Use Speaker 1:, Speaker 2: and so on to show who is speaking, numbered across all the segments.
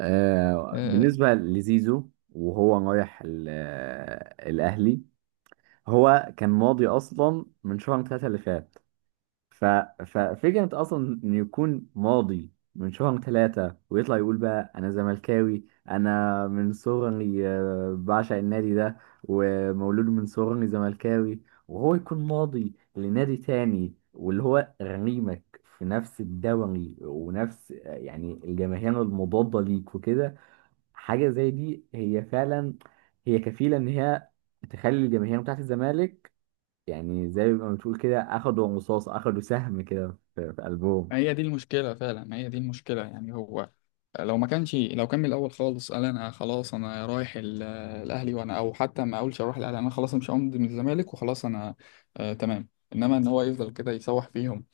Speaker 1: آه،
Speaker 2: بالنسبة لزيزو وهو رايح الأهلي. هو كان ماضي أصلا من شهر ثلاثة اللي فات. ف- ففكرة أصلا إنه يكون ماضي من شهر ثلاثة ويطلع يقول بقى أنا زملكاوي. أنا من صغري بعشق النادي ده، ومولود من صغري زملكاوي، وهو يكون ماضي لنادي تاني واللي هو غريمك في نفس الدوري ونفس يعني الجماهير المضادة ليك وكده. حاجة زي دي هي فعلا، هي كفيلة إن هي تخلي الجماهير بتاعت الزمالك، يعني زي ما بتقول كده أخدوا رصاص، أخدوا سهم كده في قلبهم.
Speaker 1: ما هي دي المشكلة فعلا، ما هي دي المشكلة. يعني هو لو ما كانش لو كان من الأول خالص قال، أنا خلاص أنا رايح الأهلي، وأنا أو حتى ما أقولش أروح الأهلي، أنا خلاص مش همضي من الزمالك وخلاص أنا. آه تمام. إنما إن هو يفضل كده يسوح فيهم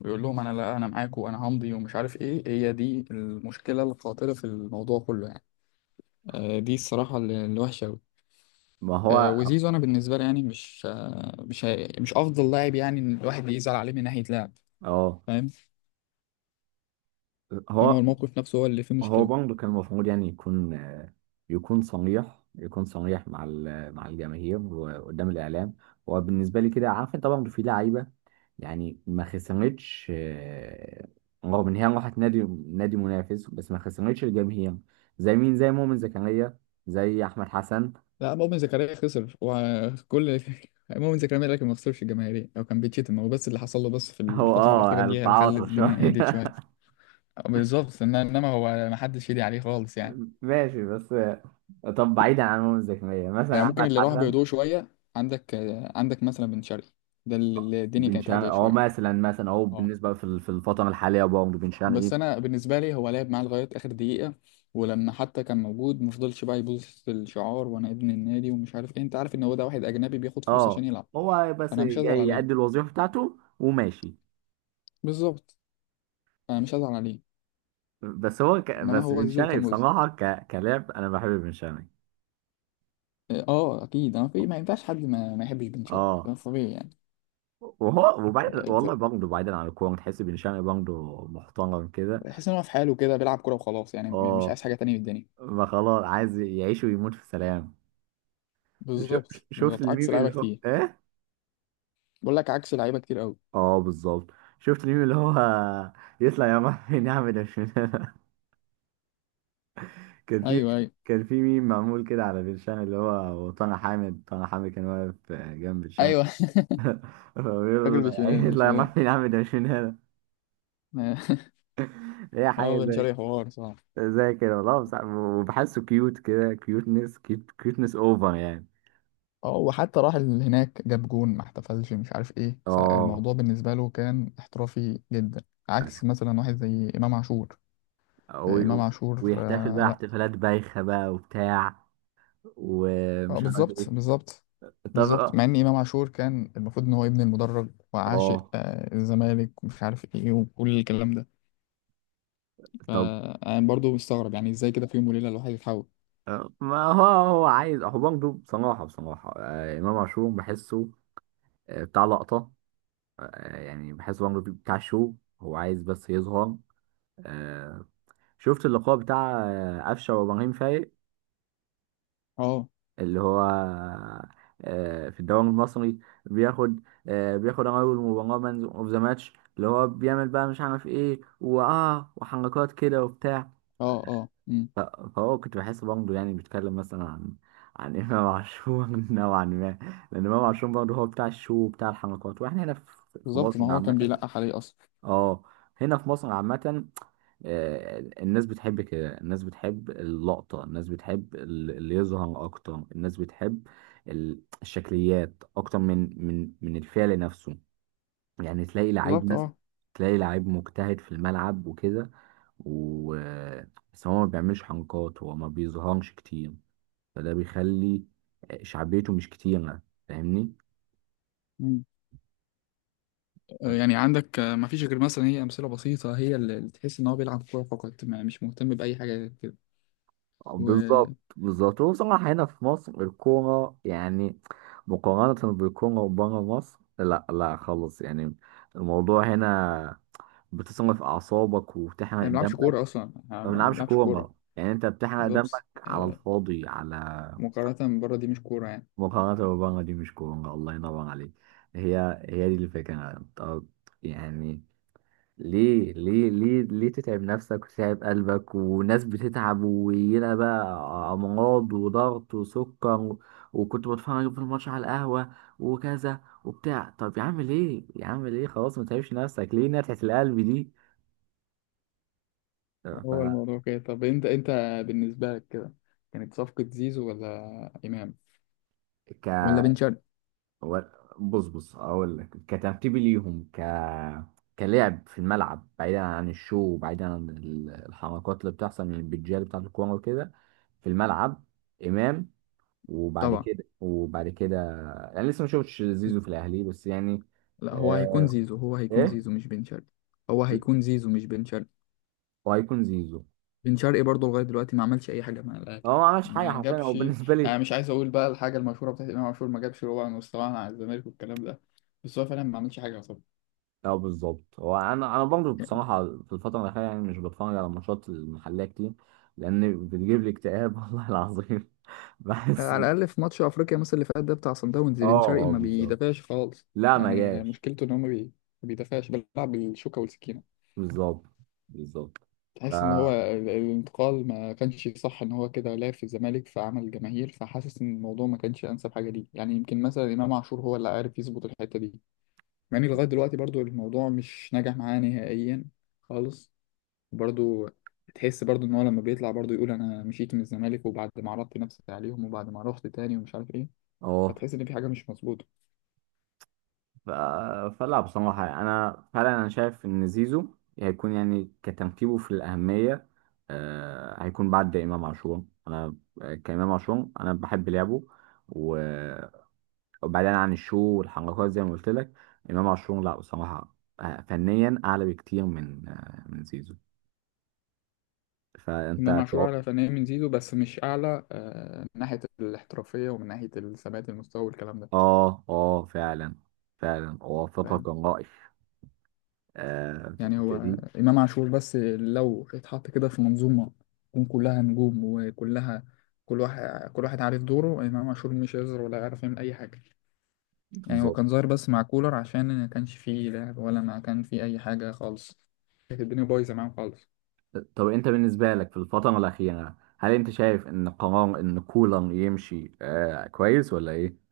Speaker 1: ويقول لهم، أنا لا أنا معاكم وأنا همضي ومش عارف إيه. هي دي المشكلة القاتلة في الموضوع كله يعني. آه، دي الصراحة الوحشة أوي.
Speaker 2: ما هو
Speaker 1: آه، وزيزو أنا بالنسبة لي يعني مش آه مش هي- مش أفضل لاعب، يعني إن الواحد يزعل عليه من ناحية لعب،
Speaker 2: اه.
Speaker 1: فاهم. إنما هو
Speaker 2: هو
Speaker 1: الموقف نفسه هو اللي فيه
Speaker 2: هو
Speaker 1: مشكلة.
Speaker 2: برضه كان المفروض يعني يكون يكون صريح، يكون صريح مع مع الجماهير وقدام الاعلام. هو بالنسبه لي كده عارف انت برضه في لعيبه يعني ما خسرتش، رغم ان هي راحت نادي منافس، بس ما خسرتش الجماهير، زي مين، زي مؤمن زكريا، زي احمد حسن.
Speaker 1: لا، مؤمن زكريا خسر وكل مؤمن زكريا، لكن ما خسرش الجماهيرية او كان بيتشتم هو بس. اللي حصل له بس في
Speaker 2: هو
Speaker 1: الفترة الأخيرة
Speaker 2: اه،
Speaker 1: دي هي اللي خلت
Speaker 2: التعاطف
Speaker 1: الدنيا
Speaker 2: شويه.
Speaker 1: هديت شوية. بالظبط. انما هو ما حدش يدي عليه خالص يعني.
Speaker 2: ماشي، بس طب بعيدا عن مؤمن زكريا
Speaker 1: يعني
Speaker 2: مثلا
Speaker 1: ممكن
Speaker 2: احمد
Speaker 1: اللي راح
Speaker 2: حسن.
Speaker 1: بهدوء شوية. عندك عندك مثلا بن شرقي، ده اللي الدنيا
Speaker 2: بن
Speaker 1: كانت
Speaker 2: شرقي،
Speaker 1: هادية
Speaker 2: هو
Speaker 1: شوية.
Speaker 2: مثلا هو
Speaker 1: اه،
Speaker 2: بالنسبه في الفتره الحاليه برضه بن شرقي.
Speaker 1: بس انا بالنسبة لي هو لعب معاه لغاية آخر دقيقة، ولما حتى كان موجود ما فضلش بقى يبوظ في الشعار وانا ابن النادي ومش عارف ايه. انت عارف ان هو ده واحد اجنبي بياخد فلوس عشان
Speaker 2: اه
Speaker 1: يلعب،
Speaker 2: هو بس
Speaker 1: فانا مش هزعل
Speaker 2: جاي يأدي
Speaker 1: عليه.
Speaker 2: الوظيفة بتاعته وماشي.
Speaker 1: بالظبط، انا مش هزعل عليه. انما
Speaker 2: بس
Speaker 1: هو
Speaker 2: بن
Speaker 1: زيزو اللي
Speaker 2: شرقي
Speaker 1: كان مؤذي.
Speaker 2: بصراحة كلاعب أنا بحب بن شرقي.
Speaker 1: اه، آه، اكيد، انا في ما ينفعش حد ما يحبش بن شرقي،
Speaker 2: اه
Speaker 1: ده طبيعي يعني.
Speaker 2: وهو وبعد والله
Speaker 1: آه،
Speaker 2: برضه بعيدا عن الكورة، تحس بن شرقي برضه محترم كده.
Speaker 1: تحس ان هو في حاله كده بيلعب كوره وخلاص، يعني مش
Speaker 2: اه،
Speaker 1: عايز حاجه تانية من الدنيا.
Speaker 2: ما خلاص عايز يعيش ويموت في سلام. شو...
Speaker 1: بالظبط
Speaker 2: شفت
Speaker 1: بالظبط،
Speaker 2: الميم
Speaker 1: عكس لعيبه
Speaker 2: اللي هو
Speaker 1: كتير.
Speaker 2: ايه؟
Speaker 1: بقول لك عكس لعيبه كتير قوي.
Speaker 2: اه بالظبط، شفت الميم اللي هو يطلع يا عم نعمل ده. كان في
Speaker 1: ايوه ايوه
Speaker 2: كان في ميم معمول كده على بير شان، اللي هو وطنع حامد، طنع حامد كان واقف جنب بير شان.
Speaker 1: ايوه.
Speaker 2: فبيقول
Speaker 1: راجل
Speaker 2: له
Speaker 1: مش
Speaker 2: يا عيني
Speaker 1: مننا، مش
Speaker 2: الله،
Speaker 1: مننا.
Speaker 2: يروح فين يا عم ده مش من هنا. هي حاجة
Speaker 1: هو بن
Speaker 2: زي
Speaker 1: شرقي حوار صح.
Speaker 2: زي كده والله، بس- وبحسه كيوت كده، كيوتنس اوفر يعني.
Speaker 1: اه، وحتى راح هناك جاب جون ما احتفلش مش عارف ايه،
Speaker 2: اه
Speaker 1: فالموضوع بالنسبه له كان احترافي جدا. عكس مثلا واحد زي امام عاشور. امام
Speaker 2: و-
Speaker 1: عاشور،
Speaker 2: ويحتفل
Speaker 1: آه،
Speaker 2: بقى
Speaker 1: لا.
Speaker 2: احتفالات بايخة بقى وبتاع
Speaker 1: اه،
Speaker 2: ومش عارف
Speaker 1: بالظبط
Speaker 2: ايه.
Speaker 1: بالظبط.
Speaker 2: طب
Speaker 1: بالظبط،
Speaker 2: اه،
Speaker 1: مع ان امام عاشور كان المفروض ان هو ابن المدرج وعاشق
Speaker 2: آه.
Speaker 1: الزمالك ومش عارف ايه وكل الكلام ده.
Speaker 2: طب
Speaker 1: فانا برضو مستغرب يعني ازاي كده في يوم وليله الواحد يتحول.
Speaker 2: ما هو هو عايز، هو برضه بصراحة بصراحة، إمام عاشور بحسه بتاع لقطة، يعني بحس عمرو دياب بتاع شو، هو عايز بس يظهر. آه، شفت اللقاء بتاع أفشة وإبراهيم فايق،
Speaker 1: اه،
Speaker 2: اللي هو في الدوري المصري، بياخد بياخد أول مباراة مان أوف ذا ماتش، اللي هو بيعمل بقى مش عارف إيه وآه وحركات كده وبتاع.
Speaker 1: اه، اه. مم.
Speaker 2: ف- فهو كنت بحس برضه يعني بيتكلم مثلا عن عن إمام عاشور نوعا ما، لأن إمام عاشور برضه هو بتاع الشو وبتاع الحركات، وإحنا هنا في في
Speaker 1: بالظبط، ما
Speaker 2: مصر
Speaker 1: هو كان
Speaker 2: عامة.
Speaker 1: بيلقح عليه اصلا.
Speaker 2: اه، هنا في مصر عامة. الناس بتحب كده، الناس بتحب اللقطة، الناس بتحب اللي يظهر أكتر، الناس بتحب الشكليات أكتر من الفعل نفسه. يعني تلاقي لعيب
Speaker 1: بالظبط.
Speaker 2: مثلا،
Speaker 1: اه.
Speaker 2: تلاقي لعيب مجتهد في الملعب وكده، و بس هو ما بيعملش حنكات، هو ما بيظهرش كتير، فده بيخلي شعبيته مش كتيرة. فاهمني.
Speaker 1: مم. آه، يعني عندك، ما فيش غير مثلا هي امثله بسيطه، هي اللي تحس ان هو بيلعب كوره فقط، ما يعني مش مهتم باي حاجه غير كده. و
Speaker 2: بالظبط
Speaker 1: يعني
Speaker 2: بالظبط، هو بصراحة هنا في مصر الكورة يعني مقارنة بالكورة بره مصر لا لا خالص يعني. الموضوع هنا بتصرف أعصابك وبتحرق
Speaker 1: ما بيلعبش
Speaker 2: دمك.
Speaker 1: كوره اصلا،
Speaker 2: ما
Speaker 1: ما
Speaker 2: بنلعبش
Speaker 1: بيلعبش كوره.
Speaker 2: كورة، يعني أنت بتحرق دمك
Speaker 1: بالظبط،
Speaker 2: على
Speaker 1: آه،
Speaker 2: الفاضي، على
Speaker 1: مقارنه بره دي مش كوره يعني.
Speaker 2: مقارنة بره دي مش كورة، الله ينور عليك. هي هي دي الفكرة. طب يعني ليه ليه ليه ليه تتعب نفسك وتتعب قلبك، وناس بتتعب ويلا بقى أمراض وضغط وسكر وكنت بتفرج في الماتش على القهوة وكذا وبتاع. طب يا عم ليه، يا عم ليه، خلاص ما تتعبش نفسك، ليه نتعة القلب دي؟ ف
Speaker 1: هو الموضوع كده. طب انت بالنسبة لك كده كانت صفقة زيزو ولا إمام
Speaker 2: ك
Speaker 1: ولا بن شرقي.
Speaker 2: و- بص بص، أقول لك كترتيبي ليهم، كلعب في الملعب بعيدا عن الشو وبعيدا عن الحركات اللي بتحصل من البتجال بتاعة الكورة وكده، في الملعب إمام. وبعد
Speaker 1: طبعا.
Speaker 2: كده وبعد كده، يعني لسه ما شفتش زيزو في الاهلي بس يعني.
Speaker 1: لا، هو هيكون
Speaker 2: آه
Speaker 1: زيزو هو هيكون
Speaker 2: ايه،
Speaker 1: زيزو مش بن شرقي. هو هيكون زيزو مش بن شرقي.
Speaker 2: وهيكون زيزو.
Speaker 1: بن شرقي برضه لغاية دلوقتي ما عملش أي حاجة مع الأهلي.
Speaker 2: هو ما عملش حاجه
Speaker 1: ما
Speaker 2: حرفيا، هو
Speaker 1: جابش،
Speaker 2: بالنسبه
Speaker 1: يعني
Speaker 2: لي.
Speaker 1: مش عايز أقول بقى الحاجة المشهورة بتاعت إمام عاشور، ما جابش ربع مستواه مع الزمالك والكلام ده، بس هو فعلا ما عملش حاجة طبعا.
Speaker 2: اه بالظبط، هو انا برضه بصراحه في الفتره الاخيره يعني مش بتفرج على ماتشات المحليه كتير، لان بتجيب لي اكتئاب والله العظيم. بحس
Speaker 1: على الأقل في ماتش أفريقيا مثلا اللي فات ده بتاع صن داونز، بن
Speaker 2: اه
Speaker 1: شرقي
Speaker 2: اه
Speaker 1: ما
Speaker 2: بالظبط.
Speaker 1: بيدافعش خالص.
Speaker 2: لا ما
Speaker 1: يعني
Speaker 2: جاش.
Speaker 1: مشكلته إن هو ما بيدافعش، بيلعب بالشوكة والسكينة.
Speaker 2: بالظبط بالظبط.
Speaker 1: تحس ان هو
Speaker 2: فا
Speaker 1: الانتقال ما كانش صح، ان هو كده لعب في الزمالك فعمل جماهير، فحاسس ان الموضوع ما كانش انسب حاجه ليه. يعني يمكن مثلا امام عاشور هو اللي عارف يظبط الحته دي، مع ان لغايه دلوقتي برضو الموضوع مش ناجح معاه نهائيا خالص. برضو تحس برضو ان هو لما بيطلع برضو يقول، انا مشيت من الزمالك وبعد ما عرضت نفسي عليهم وبعد ما رحت تاني ومش عارف ايه،
Speaker 2: اه
Speaker 1: فتحس ان في حاجه مش مظبوطه.
Speaker 2: ف... فلا بصراحة يعني أنا فعلا أنا شايف إن زيزو هيكون يعني كترتيبه في الأهمية، آه هيكون بعد إمام عاشور أنا. كإمام عاشور أنا بحب لعبه، و- وبعيدا عن الشو والحركات زي ما قلت لك. إمام عاشور لا بصراحة فنيا أعلى بكتير من من زيزو.
Speaker 1: امام
Speaker 2: فأنت
Speaker 1: عاشور
Speaker 2: تو-
Speaker 1: اعلى فنيا من زيزو، بس مش اعلى، من ناحيه الاحترافيه ومن ناحيه ثبات المستوى والكلام ده،
Speaker 2: آه آه فعلا، فعلا أوافقك
Speaker 1: فاهم؟
Speaker 2: الرأي. آه في
Speaker 1: يعني هو
Speaker 2: الحتة دي
Speaker 1: إمام عاشور بس لو اتحط كده في منظومة تكون كلها نجوم، وكلها كل واحد كل واحد عارف دوره، إمام عاشور مش هيظهر ولا هيعرف يعمل أي حاجة. يعني هو
Speaker 2: بالظبط.
Speaker 1: كان ظاهر بس مع كولر عشان ما كانش فيه لعب ولا ما كان فيه أي حاجة خالص، كانت الدنيا بايظة معاهم خالص.
Speaker 2: طب انت بالنسبة لك في الفترة الأخيرة، هل انت شايف ان قرار ان كولر يمشي آه كويس ولا ايه؟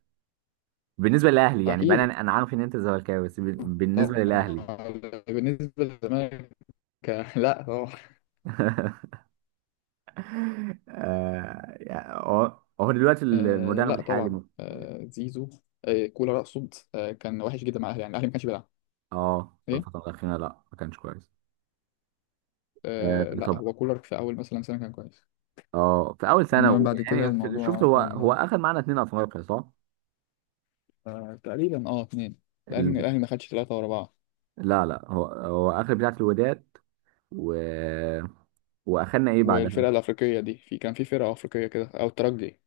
Speaker 2: بالنسبة للأهلي يعني بقى،
Speaker 1: أكيد.
Speaker 2: انا أنا عارف ان انت زملكاوي بس
Speaker 1: طب
Speaker 2: بالنسبة للأهلي.
Speaker 1: بالنسبة للزمالك لا طبعا.
Speaker 2: آه يعني هو دلوقتي
Speaker 1: آه،
Speaker 2: المدرب
Speaker 1: لا
Speaker 2: الحالي
Speaker 1: طبعا. زيزو، كولر أقصد، كان وحش جدا مع الأهلي، يعني الأهلي ما كانش بيلعب
Speaker 2: اه في
Speaker 1: إيه.
Speaker 2: الفترة الأخيرة لا ما كانش كويس. آه
Speaker 1: آه، لا،
Speaker 2: طب
Speaker 1: هو كولر في أول مثلا سنة كان كويس،
Speaker 2: اه في أول سنة
Speaker 1: انما بعد كده
Speaker 2: شفت،
Speaker 1: الموضوع
Speaker 2: هو
Speaker 1: كان
Speaker 2: هو
Speaker 1: واحد.
Speaker 2: أخذ معانا اتنين أفريقيا صح؟
Speaker 1: آه، تقريبا اه اتنين. الاهلي
Speaker 2: ال...
Speaker 1: الاهلي ما خدش ثلاثة ورا بعض.
Speaker 2: لا لا، هو أخذ بتاعة الوداد و... وأخدنا ايه بعدها؟
Speaker 1: والفرقة الافريقية دي في فرقة افريقية كده او الترجي.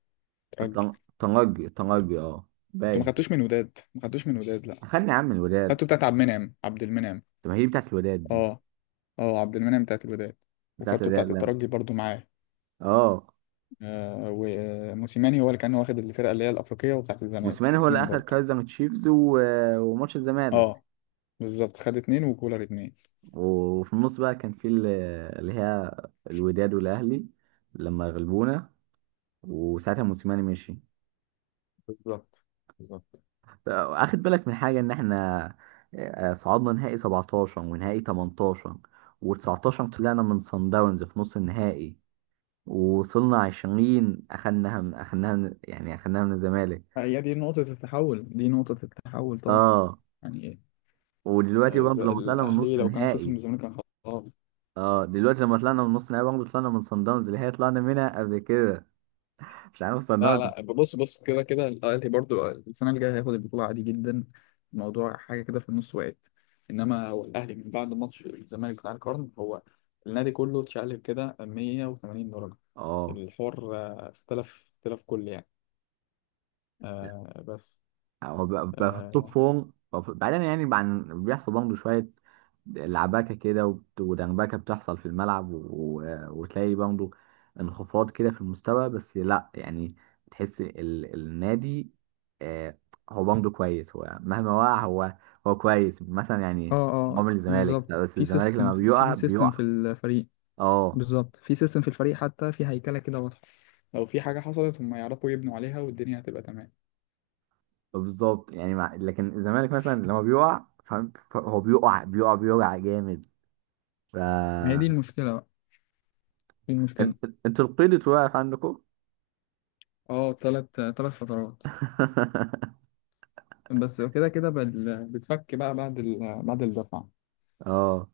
Speaker 1: ترجي.
Speaker 2: طنجي طنجي اه
Speaker 1: انتوا ما
Speaker 2: باين كده.
Speaker 1: خدتوش من وداد، ما خدتوش من وداد لا.
Speaker 2: اخدني يا عم الولاد.
Speaker 1: خدتوا بتاعت عبد المنعم، عبد المنعم.
Speaker 2: طب ما هي بتاعت الولاد دي،
Speaker 1: اه. اه، عبد المنعم بتاعت الوداد،
Speaker 2: بتاعت
Speaker 1: وخدتوا
Speaker 2: الولاد
Speaker 1: بتاعت
Speaker 2: لا.
Speaker 1: الترجي برضو معاه.
Speaker 2: اه
Speaker 1: آه، وموسيماني هو اللي كان واخد الفرقة اللي هي الافريقية وبتاعت الزمالك،
Speaker 2: موسيماني هو اللي
Speaker 1: اتنين
Speaker 2: اخد
Speaker 1: برضو.
Speaker 2: كايزر من تشيفز وماتش الزمالك.
Speaker 1: اه بالظبط، خد اتنين وكولر اتنين.
Speaker 2: وفي النص بقى كان اللي هي الوداد والاهلي لما غلبونا، وساعتها موسيماني مشي.
Speaker 1: بالظبط بالظبط،
Speaker 2: اخد بالك من حاجه ان احنا صعدنا نهائي 17 ونهائي 18، و19 طلعنا من صن داونز في نص النهائي، ووصلنا 20 اخدناها من اخدناها من يعني اخدناها من الزمالك.
Speaker 1: هي دي نقطة التحول، دي نقطة التحول طبعا.
Speaker 2: اه
Speaker 1: يعني
Speaker 2: ودلوقتي برضه
Speaker 1: إذا
Speaker 2: لما طلعنا من
Speaker 1: الاهلي
Speaker 2: نص
Speaker 1: لو كان خسر من
Speaker 2: نهائي.
Speaker 1: الزمالك كان خلاص.
Speaker 2: اه دلوقتي لما طلعنا من نص نهائي برضه طلعنا من صن داونز، اللي هي طلعنا منها قبل كده مش عارف صن
Speaker 1: لا
Speaker 2: داونز.
Speaker 1: لا، بص بص، كده كده الاهلي برضو السنه اللي جايه هياخد البطوله عادي جدا. الموضوع حاجه كده في النص وقت. انما هو الاهلي من بعد ماتش الزمالك بتاع القرن، هو النادي كله اتشقلب كده 180 درجه.
Speaker 2: اه
Speaker 1: الحوار آه، اختلف كل يعني. آه بس.
Speaker 2: هو بقى في التوب
Speaker 1: آه.
Speaker 2: فورم بقى بعيدا يعني عن بيحصل برضه شوية لعبكة كده وبت- ودنبكة بتحصل في الملعب و... و- وتلاقي برضه انخفاض كده في المستوى، بس لا يعني تحس النادي آه هو برضه كويس، هو مهما وقع هو، هو كويس مثلا يعني.
Speaker 1: اه اه،
Speaker 2: عمر الزمالك لا،
Speaker 1: بالظبط
Speaker 2: بس
Speaker 1: في
Speaker 2: الزمالك
Speaker 1: سيستم،
Speaker 2: لما
Speaker 1: في
Speaker 2: بيقع
Speaker 1: في سيستم في
Speaker 2: بيقع.
Speaker 1: الفريق.
Speaker 2: اه
Speaker 1: بالظبط في سيستم في الفريق، حتى في هيكلة كده واضحة، لو في حاجه حصلت هم يعرفوا يبنوا عليها والدنيا هتبقى تمام.
Speaker 2: بالظبط يعني لكن الزمالك مثلا لما بيقع فاهم؟ هو بيقع بيقع بيقع جامد. ف
Speaker 1: ما هي دي المشكلة بقى، دي المشكلة.
Speaker 2: انت انت القيد واقف عندكم.
Speaker 1: اه، تلات فترات. بس كده كده بتفك بقى بعد الدفعة.
Speaker 2: اه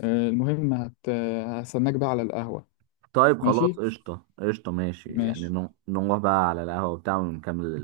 Speaker 1: آه، المهم هستناك بقى على القهوة.
Speaker 2: طيب خلاص
Speaker 1: ماشي
Speaker 2: قشطة قشطة ماشي، يعني
Speaker 1: ماشي.
Speaker 2: نروح بقى على القهوة وبتاع ونكمل.